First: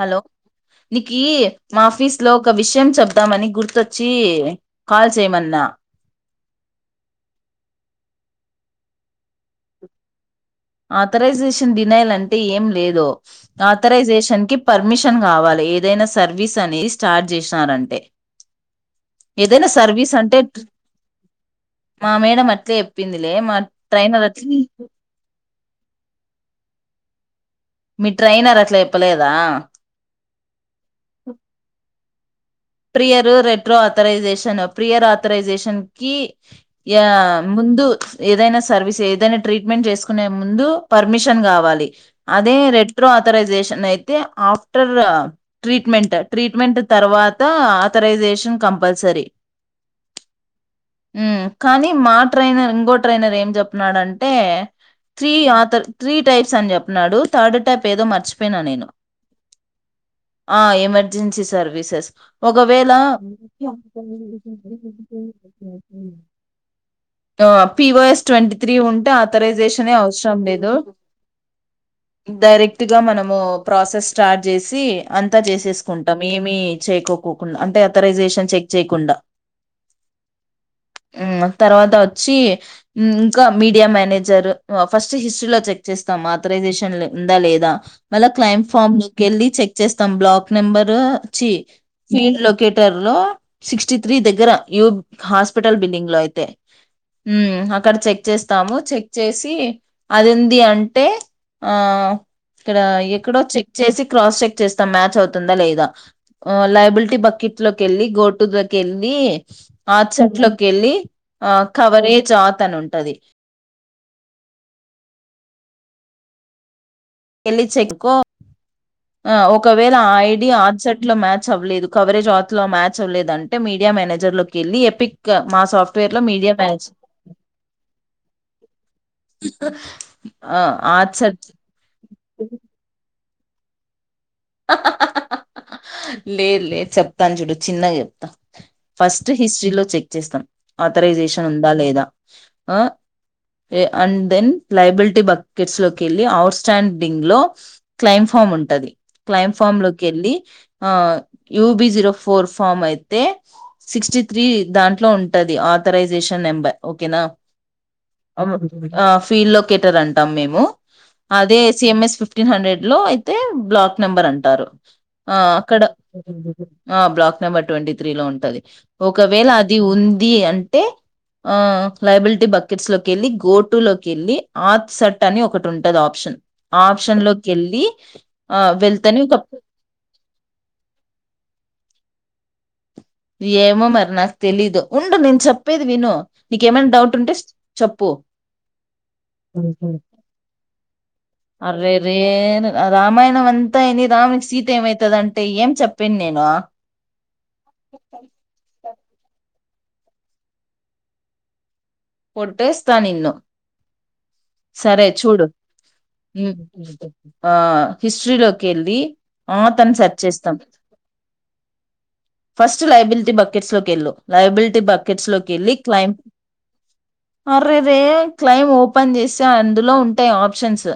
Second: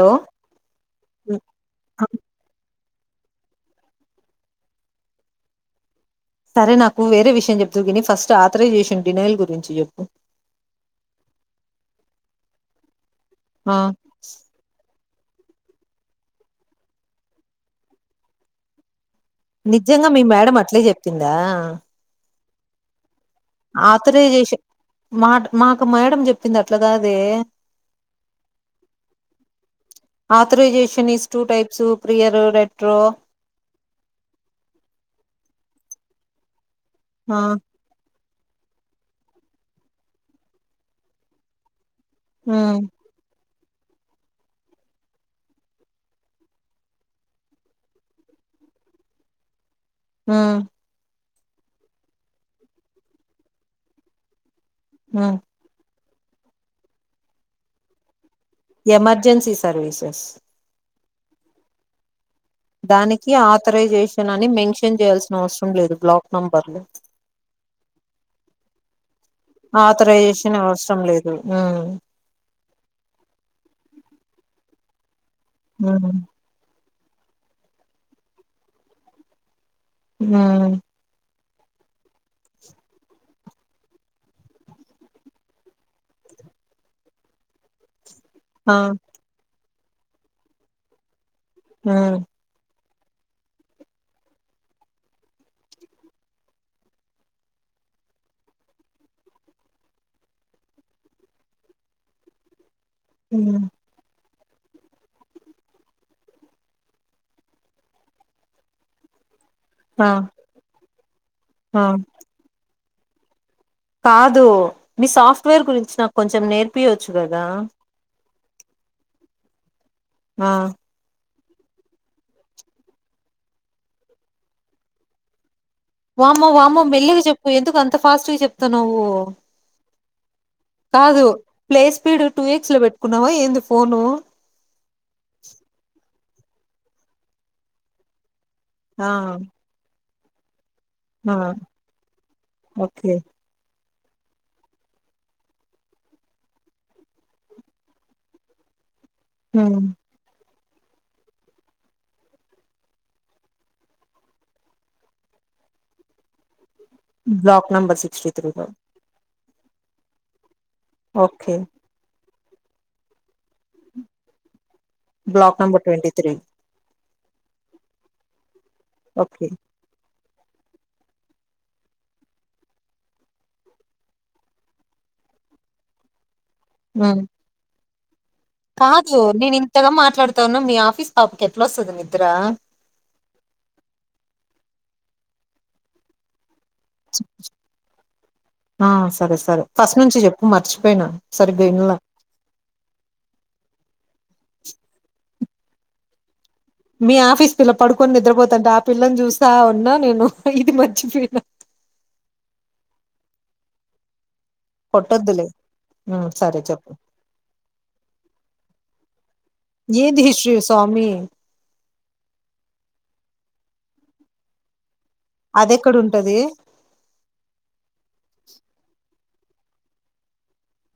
Hello నీకి హ్మ్. మా ఆ! ఆఫీస్ లో ఒక విషయం చెప్ ద్దామని గుర్తొచ్చి కాల్ చేయమన్నా సరే నాకు వేరే విషయం చెబ్దువ్ గని ఫస్ట్ ఆథరైజేషన్ డినైల్ గురించి చెప్పు ఆథరైజేషన్ డినైల్ అంటే ఏం లేదు. ఆ ఆథరైజేషన్కి పర్మిష్ షన్ కావాలి ఏదైనా సర్వీస్ అనేది స్టార్ట్ చేస్నారంటే ఏదైనా నిజంగా సర్వీస్ మీ అంటే, మేడం ట్ర్ అట్లే చెప్పిందా మా మేడం అ తేప్పింది. లేమ ట్రైనర్ వచ్చి ఆథరైజేషన్ మా మాకు మేడం చెప్పింది అట్లగాదే మీ ట్రైనర్ అట్లా ఎప్పలేదా ఆతరెజెష్ షన్ is two types prior retro prior, retro authorisation prior authorisation కీ యా ఆ ముందు ఏదైనా సర్వీస్ ఏదైనా ట్రీట్మెంట్ చేసుకునే ముందు పర్మిషన్ కావాలి. అదే ఉమ్ రెట్రో అథొరైజేష్ షన్ అయితే ఆఫ్టర్ ట్రీట్మెంట్ ట్రీట్మెంట్ తర్వా తా ఆథరైజేషన్ కంపల్సరీ ఊ కానీ మా ట్రైనర్ ఇంకో ట్రైనర్ ఏం చెంప్నానంటే త్రీ ఉమ్ ఆతర్ త్రీ టైప్స్ అని చెప్నాడు, థార్డ్ టైప్ ఏదో మర్చ్ ఎమర్జెన్సీ సర్వీసెస్ ర్జెన్సీ సర్వీసెస్ ఒకవేళ, దానికి ఆథరైజేషన్ అని మెన్షన్ చేయాల్సిన అవసరం లేదు బ్లాక్ నంబర్లు ఒ పిఓఎస్ ట్వంటీ త్రీ ఉ తా ఆథరైజేషనే అవసరం ఆథరైజేషన్ లేదు, అవసరం లేదు ఉమ్ డైరెట్ పూర్తిగా మనము ప్రాసెస్ స్టార్ట్ చేసి అంతా చేసేసుకుంటాం ఉమ్ ఏమి చేకు కోకుండా అంటే అతరైజేషన్ చెక్ చేయకుండా ఆ తర్వాత వచ్చి ఇంకా మీడియా మేనేజర్ ఫస్ట్ హిస్టరీలో చెక్ చేస్తాం ఆథరైజేషన్ ఉందా లేదా మల్ల క్లైమ్ ఆ ఫార్మ లోకెల్లీ చెక్ చేస్తాం బ్లాక్ నెంబరు చీ ఉమ్ ఫీల్డ్ లోకేట్ లొకేటర్ లో సిక్స్టీ త్రీ దగ్గర హాస్పిటల్ బిల్డింగ్ లో అయితే అక్కడ చెక్ చేస్తాము చెక్ చేసి అది ఉంది అంటే ఇక్కడ ఎక్కడో ఉమ్ చెక్ చేసి క్రాస్ చెక్ చేస్తా మ్యాచ్ అవుతుందా లేదా లే బుల్టీ బకెట్ లోకిళ్ళి గోటు లోకి వెళ్ళి ఆ ఆత్ సర్చ్ లోకెళ్ళి ఆ కవరేజ్ ఆత్ అని ఉం ఉంటాది కాదు మీ సాప్ట్ వేర్ గురించి నాకు కొంచెం నేర్ నేర్పియోచ్చు కదా ఆ ఓక్ ఒకవేళ ఆ ఐడి ఆట్సెట్టొ మ్యాచ్ చ్ అవ్వలేదు కవరేజ్ ఆత్ లో మ్యాచ్ అవ్వలేదు అంటే మీడియా మేనేజర్ లోకి వెళ్ళి ఎపిక్ మా సాఫ్ట్వేర్ లో వామ్మో మీడియా వామ్మో మేనేజ్ మెల్లిగా చెప్పు ఎందుకు అంత ఫాస్ట్ గా చెప్తున్నావు ఆట్ కాదు set play speed two X లో పెట్టు కున్నావా ఏంది పోను లేదు లే చెప్తాను చూడు చిన్నగా చెప్తా ఆ ఫస్ట్ హిస్టరీలో చెక్ చేస్తా ఆ ఆథరైజేషన్ ఉందా లేదా ఆ okay and then liability buckets లోకి వెళ్ళి అఔట్ స్టాండింగ్ లో క్లైమ్ ఫామ్ ఉంటుది క్లైమ్ ఫామ్ ఉమ్ లోకి వెళ్లి ఆ యూబి జీరో ఫోర్ ఫామ్ అయితే సిక్స్టీ త్రీ దాంట్లో ఉంటది ఆథరైజేషన్ నెంబర్ ఓకేనా బ్లాక్ నంబర్ సిక్స్టీ త్రీలో ఫీల్ లొకెటర్ అంటాం మేము ఓకే అదే సిఎంఎస్ ఫిఫ్ ఫిఫ్టీన్ హండ్రెడ్ లో అయితే బ్లాక్ నెంబర్ అంటారు ఆ బ్లాక్ అక్కడ నంబర్ ట్వంటీ త్రీ ఆ బ్లాక్ నెంబర్ ట్వంటీ త్రీలో ఉంటది ఒకవేళ ఓకే అది ఉన్ ఉంది అంటే ఆ లయబిలిటీ బకెట్స్ లోకి వెళ్ళి గోటు లోకి వెళ్ళి ఆత్ సట్ అని ఒకటి ఉంటది ఆప్షన్ ఆప్షన్ ఉమ్ లోకి వెళ్ళి ఆ కాదు వెళ్తని ఒక నేను ఇంతగా మాట్లాడుతాన్నా మీ ఆఫీస్ పాపకి ఎట్లా వస్తుంది మీది అ్రా ఏమో మరి నాకు తెలీదు ఉండు నేను చెప్పేది విను నీకేమైనా డౌట్ ఉంటే చెప్పు ఆ సరే సరే ఫస్ట్ నుంచి చెప్పు మర్చిపోయినా సరిగ్గా ఇన్లా అరే రే రామాయణం అంతా విని రాడునికి సీత ఏమైతది అంటే ఏం చెప్పేది నేను మీ ఆఫీస్ పిల పడుకొని నిద్రపోతంటే ఆ పిల్లని చూసి ఉన్నా నేను ఇది మర్చిపోయినా కొట్టేస్తా నిన్ను సరే కొట్టొద్దులే చూడు ఉమ్ సరే చెప్పు అ హిస్టరీలోకి వెళ్ళి ఆ తను సర్చ్ ఏంది హిస్టరీ చేస్తాం స్వామి ఫస్ట్ లైబిలిటీ బ ట్ లో క్ ఎల్లు లయాబిలిటీ క్ బా అది ఎక్కడుంటది అరే రే క్లైమ్ ఓపెన్ చేస్తే అందులో ఉంటాయి ఆప్షన్స్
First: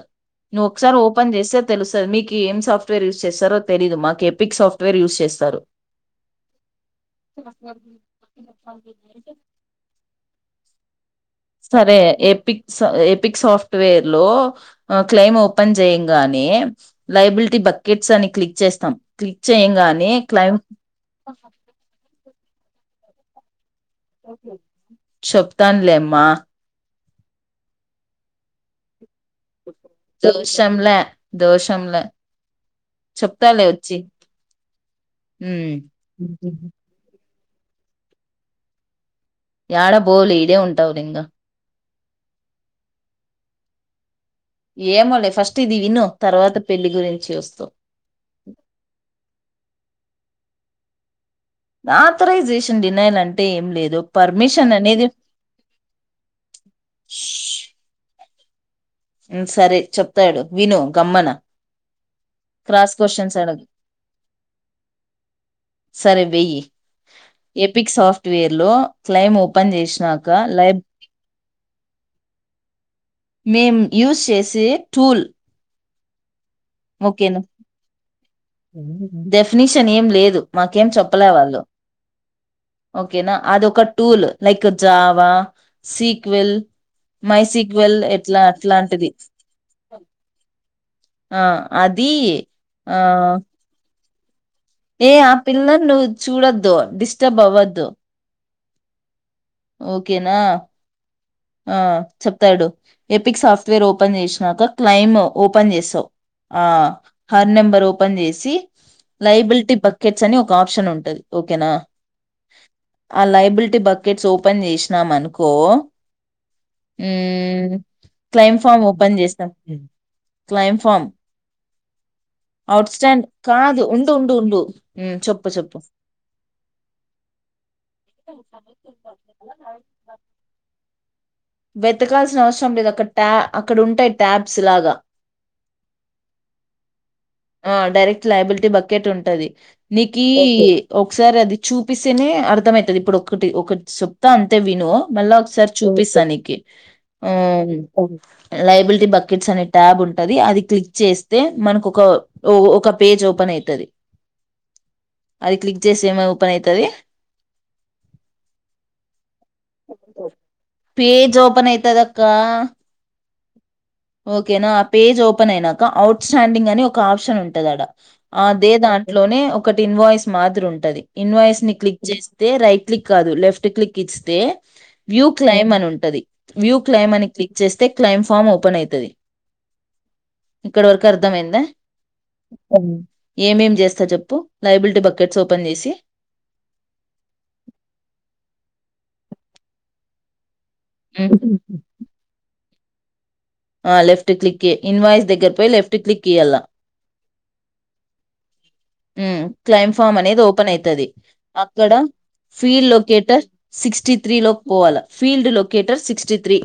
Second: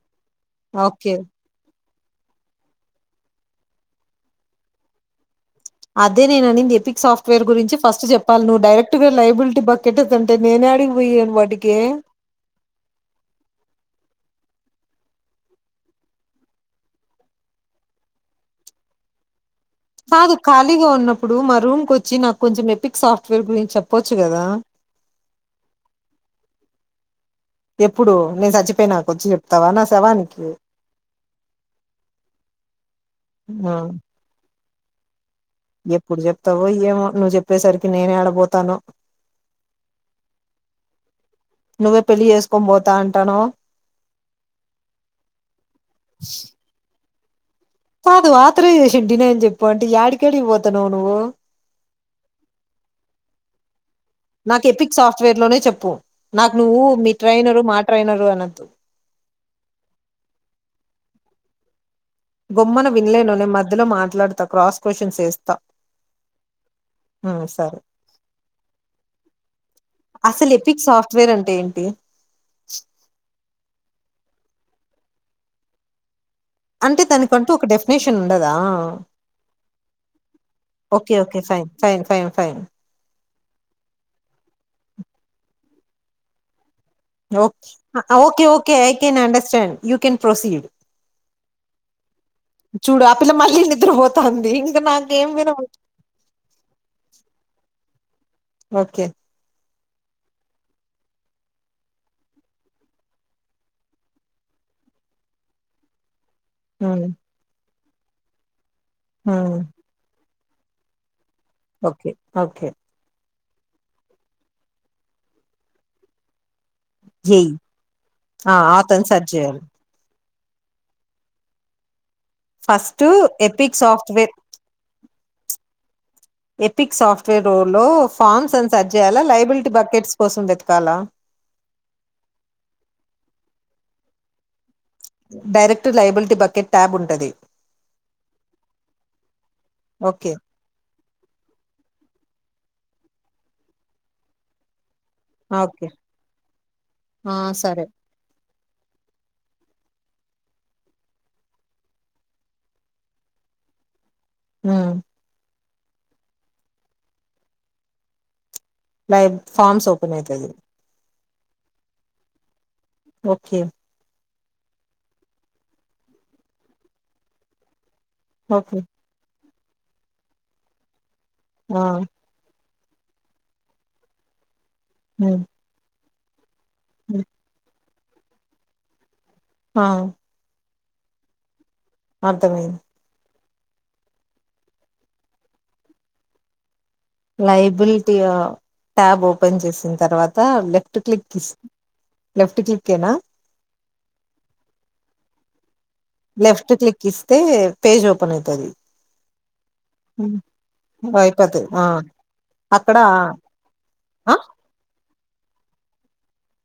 నువ్వు ఒకసారి ఓకే ఓపెన్ చేస్తే తెలుసుా సార్ మీకు ఏం సాఫ్ట్వేర్ యూస్ చేస్తారో తెలీదు మాకు ఎపిక్ సాఫ్ట్వేర్ యూస్ చేస్తారు అదే నేను అనింది ఎపిక్ సాఫ్ట్వేర్ గురించి ఫస్ట్ చెప్పాలి నువ్వు డైరెక్ట్ గా లైబిలిటీ బక్కెట్టదంటే నేనే ఆడిపోవా సరే ఏపిక్స్ ఏపిక్స్ సాఫ్ట్వేర్ లో అక్లెయిమ్ ఓపెన్ చేయంగానే లైబిలిటీ బకెట్స్ అని క్లిక్ చేస్తాం క్లిక్ చేయంగానే కాదు క్లైమ్ ఖాళీగా ఉన్నప్పుడు మా రూమ్ కు వచ్చి నాకు ప్పుడు కొంచం ఎపిక్ సాఫ్ట్వేర్ గురించి చెప్ చెప్తానులేమ్మా ఎప్పుడు నేను సచ్చిపోయినా దోషంలా దోషంలా చెప్తాలే ఆ వచ్చి ఉమ్ ఎప్పుడు చేప్తావో ఎమో నువ్యు చేప్ చెప్పేసరికి నేనే ఆడబోతాను యడబోవులే ఈదే ఉంటావులే ఇంక నువ్వే పెళ్లిి చేసుకొనిపోతా అంటాను ఏమోలే ఫస్ట్ ఇది విను తర్వాత పెళ్లిి గురించి చేస్తావ్ సాదు ఆత్ర చేసిండి నం చెప్పు అంటే యడ్కి యడ్కి పోతా తనవు నువ్వు ఆథరైజేషన్ డినైల్ అంటే ఏం లేదు నాకు పర్మిషన్ ఎపిక్ అనేది సాఫ్ట్వేర్ లోనే చెప్పు నాకు నువ్వు మీ ట్రైనరు మా ట్రైనరు అన్నంత మ సరే చెప్తాడు విను గమ్మన గొమ్మన క్రాస్ వినలేను క్వశ్చన్స్ నే అడగు మధ్యలో మాట్లాడతా, క్రాస్ క్వశ్చన్స్ వేస్తా. సరే వెయ్యి ఉమ్ సరే ఎపిక్ సాఫ్ట్వేర్ లో క్లైమ్ ఓపెన్ చేసినాక అసలు లైబ్ ఎపిక్ సాఫ్ట్వేర్ అంటే ఏంటి? మేము యూజ్ చేసే టూల్ అంటే ఓకేనా దానికంటూ ఒక డెఫినేషన్ ఉండదా డెఫినిషన్ ఏం లేదు మాకేం ఓకే చెప్పలే ఓకే వాళ్ళు ఫైన్ ఫైన్ ఫైన్ ఫైన్ ఓకేనా అదొ ఒక tool like Java SQL my okay SQL ఆ ఎట్లా ఓకే ఓకే ఐ అట్లాంటిది can understand you can proceed ఆ అది ఆ పోతన్ ఏ ఆ పిల్లర్ ను చూడొద్దు డిస్టర్బ్ అవ్వద్దు ఓకే ఓకేనా ఆ చెప్తాడు ఏపిక్ సాఫ్ట్వేర్ ఓపెన్ చేసినాక క్లైమ్ ఓపెన్ చేసావు ఆ ఉమ్ హర్ నంబర్ ఓ పని చేసి ఉమ్ లైబిలిటీ బకెట్ అని ఒక ఆప్షన్ ఉంటుది ఓకేనా ఓకే ఓకే ఆ లైబ్ బిల్టీ బకెట్స్ ఓపెన్ చేసినాం అనుకో జేఈ ఆ క్లెయిమ్ ఫామ్ అతను ఓపెన్ సెర్చ్ చేస్తాం చేయాలి claim form out first stand Epic కాదు ఉండు సాఫ్ట్వేర్ ఉండు ఉండు ఉమ్ చొప్పు చొప్పు ఎపిక్ సాఫ్ట్వేర్ రోల్ లో ఫామ్స్ అని సర్ చేయాలా లైబిలిటీ బకెట్స్ కోసం వెతకాలా వెతకాల్సిన అవసరం లేదు అక్కడ ట్యా అక్కడ ఉంటాయి ట్యాబ్స్ లాగా డైరెక్ట్ లైబిలిటీ బకెట్ ట్యాబ్ ఉంటది ఆ డైరెక్ట్ లయబిలిటీ బకెట్ ఉంటది నికీ ఓకే ఒక్ సారి అది చూపిస్తేనే అర్థమైతది ఇప్పుడు ఒకటి ఒకట్ చొప్తా అంతే వినూ మళ్ళా ఒక్ సారి ఓకే చూపిస్తా నిక్ కె ఆ ఆమ్ సరే లైబుల్టీ బకెట్స్ అనే ట్యాబ్ ఉంటది అది క్లిక్ చేస్తే మనకు ఒక ఒక ఒక పేజ్ ఓపెన్ అయితది ఆ అది క్లిక్ చేస్తే ఏమన్ ఓపెన్ అయితది లైవ్ ఫార్మ్స్ ఓపెనైతది పేజ్ ఓపెన్ అయితదక్క ఓకే ఓకేనా ఆ పేజ్ ఓపెన్ అయినాక ఔట్ స్టాండింగ్ అని ఒక ఆప్షన్ ఉంటదాడ అదే ఓకే దాంట్లోనే ఒక్ ఒకటి ఇన్వాయిస్ మాదిరుంటది. ఇన్వాయిస్ని ఆ క్లిక్ చేస్తే రై క్లిక్ కాదు లెఫ్ట్ క్లిక్ ఇస్తే వ్యూ ఉమ్ క్లైమ్ అనుంటది వ్యూ క్లైమ్ ఉమ్, అని క్లిక్ చేస్ క్లైమ్ ఫామ్ ఓపెన్ అయితది ఆ ఇక్కడ వరకు అర్ధమైందా అర్థమైంద్ ఏమేం చేస్త చెప్పు లైబిలిటీ బకెట్స్ ఓపెన్ చేసి లైబుల్టి ఆ ట్యాబ్ ఓపెన్ చేసిన్ తర్వాత లె టు క్లిక్ ఐస్ లెఫ్ట్ క్లిక్ కేనా ఆ లెఫ్ట్ క్లిక్కే ఇన్వాయిస్ దగ్గర పొయి లెఫ్ట్ టు క్లిక్ ఇయ్యల్ల లెఫ్ట్ క్లిక్ ఇస్తే పేజ్ ఓపెన్ అయితది ఉమ్ క్లైమ్ ఫామ్ ఉమ్ అనేది ఓపెన్ అయితది. అయిపోతది ఆ అక్కడ ఫీల్డ్ అక్కడ లొకేటర్ సిక్స్టీ ఆ త్రీ లోక్ పోవాల field locator sixty three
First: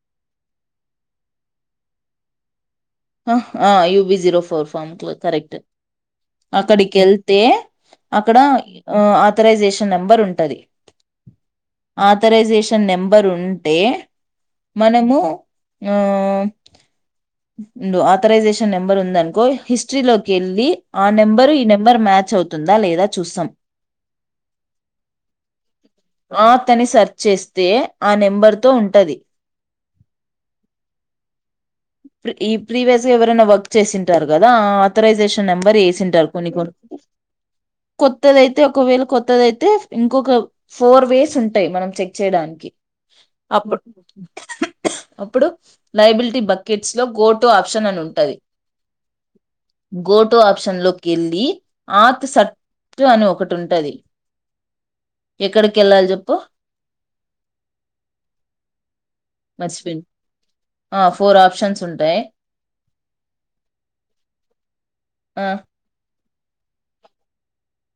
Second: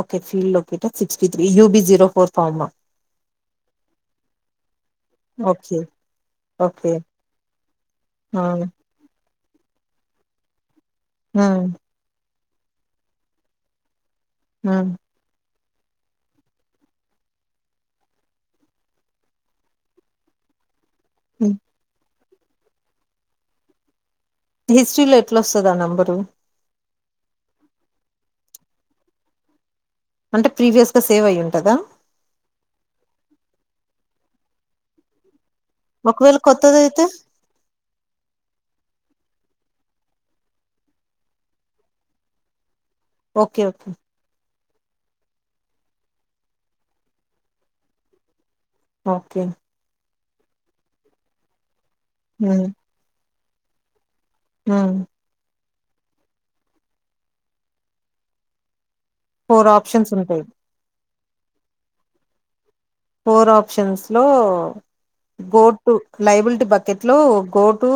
okay field locator sixty three UB zero four pharma ఆహా UB zero four form correct okay okay అక్కడికెళ్తే ఆ అక్కడా ఆ థరైజేషన్ నెంబర్ ఉంటది. మ్ ఆథరైజేషన్ నెంబర్ ఉంటే ఉమ్ మనము మ్ ఆథరైజేషన్ నెంబర్ ఉందనుకో హిస్టరీలోకెళ్ళి ఆ నెంబరు ఈ నెంబర్ మ్యా అవుతుందా లేదా చూస్తాం హిస్టరీలో ఎట్ల వస్తది ఆ నెంబరు ఆత్ అని సెర్చ్ చేస్తే ఆ నెంబర్తో ఉంటది. అంటే ప్రీవియస్గా సేవ్ అయ్యి ఉంటదా ఈ ప్రీవియస్గా ఎవరైనా వర్క్ చేసింటారు కదా ఆ ఆథరైజేషన్ నెంబర్ ఏసింటారు ఒకవేళ కొన్ని కొ కొత్తదయితే కొత్తోల్లైతే ఒకవేళ కొ కొత్తదయితే ఇంకొక ఫోర్ వేస్ ఉంటాయి మనం చెక్ చేయడానికి ఓకే అప్పు ఓకే అప్పుడు లయబిలిటీ బ కిట్స్ లో గో టు ఆప్షన్ అని ఉంటుది ఓకే గోటు ఆప్షన్ లోకి వెళ్ళి ఆత్ సత్తు అని ఒకటి ఉంటది ఆ ఎక్కడికి వెళ్ళాలి చెప్పు ఫోర్ మర్చిపోయింది ఆప్షన్స్ ఉంటాయి ఆ ఫోర్ ఆ ఆప్షన్స్ ఉంటాయి ఫోర్ ఆప్షన్స్ లో ఆ గో టు లైబుల్టి బకెట్లొ గోటు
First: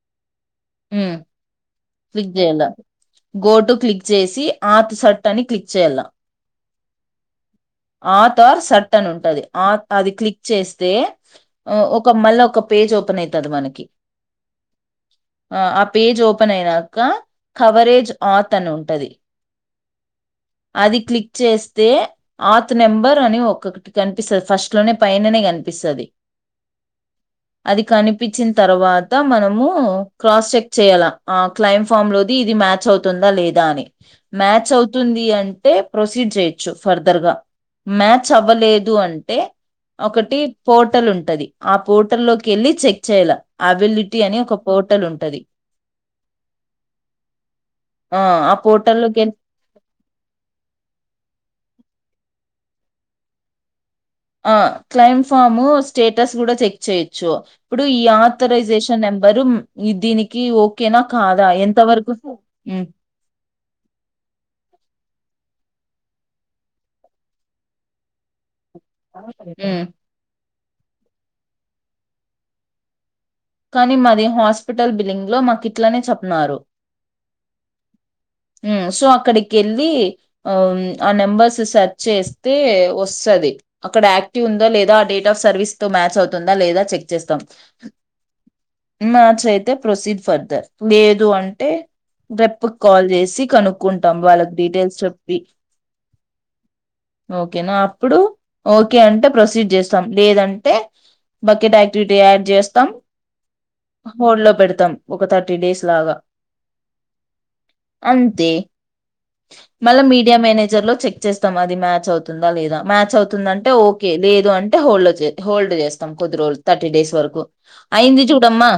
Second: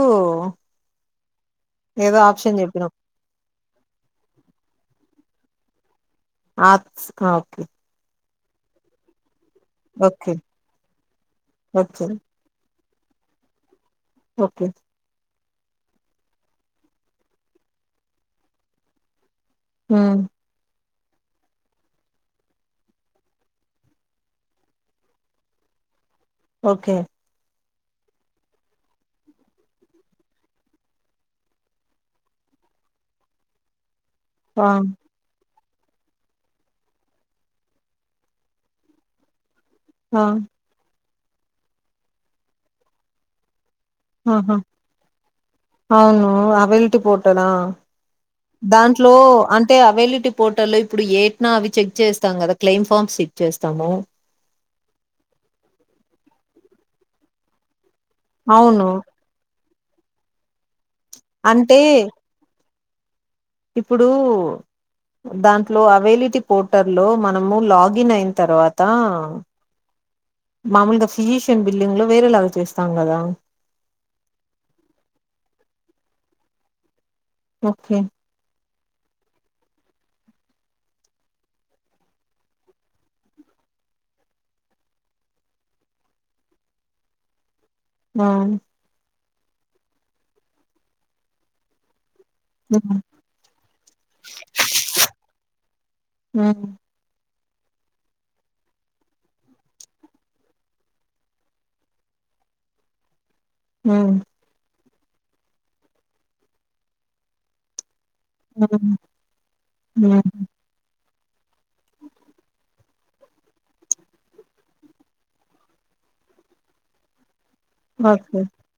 హ్మ్ క్లిక్ చేయాల చెప్పినావ్ గోటు క్లిక్ చేసి ఆతు సర్ దాన్ని క్లిక్ చేయల ఆక్స్ ఆ ఓకే ఆ తార్ సర్ట్ అని ఉంటది ఆ అది ఓకే క్లిక్ చేస్తే ఓకే ఒక మళ్ళ ఒక పేజ్ ఓపెన్ అయితాది మనకి ఓకే ఆ ఆ పేజ్ ఓపెన్ అయినాక కవరేజ్ ఆత్ అని ఉంటది హ్మ్ అది క్లిక్ చేస్తే ఆత్ నెంబర్ అని ఒకటి కనిపిస్తది ఫస్ట్ లోనే పైననే కనిపిస్తది ఓకే. అది కనిపించిన తర్వాత మనము క్రాస్ చెక్ చేయ్యాల ఆ క్లైమ్ ఫామ్ లోది ఇది మ్యాచ్ అవుతుందా లేదా అని. ఆ మ్యాచ్ అవుతుంది అం ప్రొసీడ్ చేయొచ్చు ఫర్ ర్దగా మ్యాచ్ అవ్వలేదు అంటే ఆ ఒకటి పోర్టల్ ఉం ఉంటాది ఆ పోర్టల్ లోకెళ్లి చెక్ చేయ్యాల ఆహా అవును అవైలిటీ పోర్టలా ఆ ఆ దాంట్లో పోర్టల్లోకి వెళ్ళి అంటే అవైలిటీ పోర్ట్ ల్లో ఇప్పుడు ఏట్నా అవి చెక్. చేస్తాం కదా క్లెయిమ్ ఫామ్స్ సిక్ చేస్తాము. క్లెయిమ్ ఫాము స్టేటస్ కూడా చెక్ చేయొచ్చు. ఇప్పుడు ఈ అవును ఆథరైజేషన్ నెంబరు దీనికి ఓ ఓ కేనా కాదా అంటే ఎంత వరకు హ్మ్ ఇప్పుడు దాంట్లో అవైలిటీ పోర్టల్లో మనము లాగిన్ అయిన తర్వాత. హ్మ్ మామూలుగా ఫిజీషన్ బిల్లింగ్ లో వే ఎలా చేస్తాం కదా. కానీ మాది హాస్పిటల్ బిల్లింగ్ లో మాకి ఇట్లనే చెప్నారు. ఓకే. సో అక్కడికి వెళ్ళి ఆ ఆ నెంబర్స్ సెర్చ్ చేస్తే వస్తది అక్కడ యాక్టివ్ ఉందా లేదా ఆ డేట్ ఆఫ్ సర్వీస్ తో మ్యాచ్ అవుతుందా లేదా చెక్ చేస్తాం.. ఆ మార్చ్ అయితే ప్రొసీడ్ ఫర్దర్ లేదు అంటే. రెప్ ఉమ్ కాల్ చేసి కనుక్కుంటాం వాళ్ళకి డీటెయిల్స్ చెప్పి. ఉమ్ ఒకే నా అప్పుడు ఓకే అంటే ప్రొసీడ్ చేస్తాం లేదంటే బకెట్ యాక్టివిటీ యాడ్ చేస్తాం. ఉమ్ హోల్డ్ లో పెడతాం. ఒక థర్టీ డేస్ లాగా. అంతే ఉమ్ మళ్ళా మీడియా ఉమ్ మేనేజర్ లో చెక్. వచ్చేస్తాం అది మ్యాచ్ అవుతుందా లేదా మ్యాచ్ అవుతుందంటే ఓకే లేదు అంటే హోల్డ్ హోల్డ్ చేస్తాం కొద్ది రోజులు థర్టీ డేస్ వరకు. అయింది ఓకే చూడమ్మా.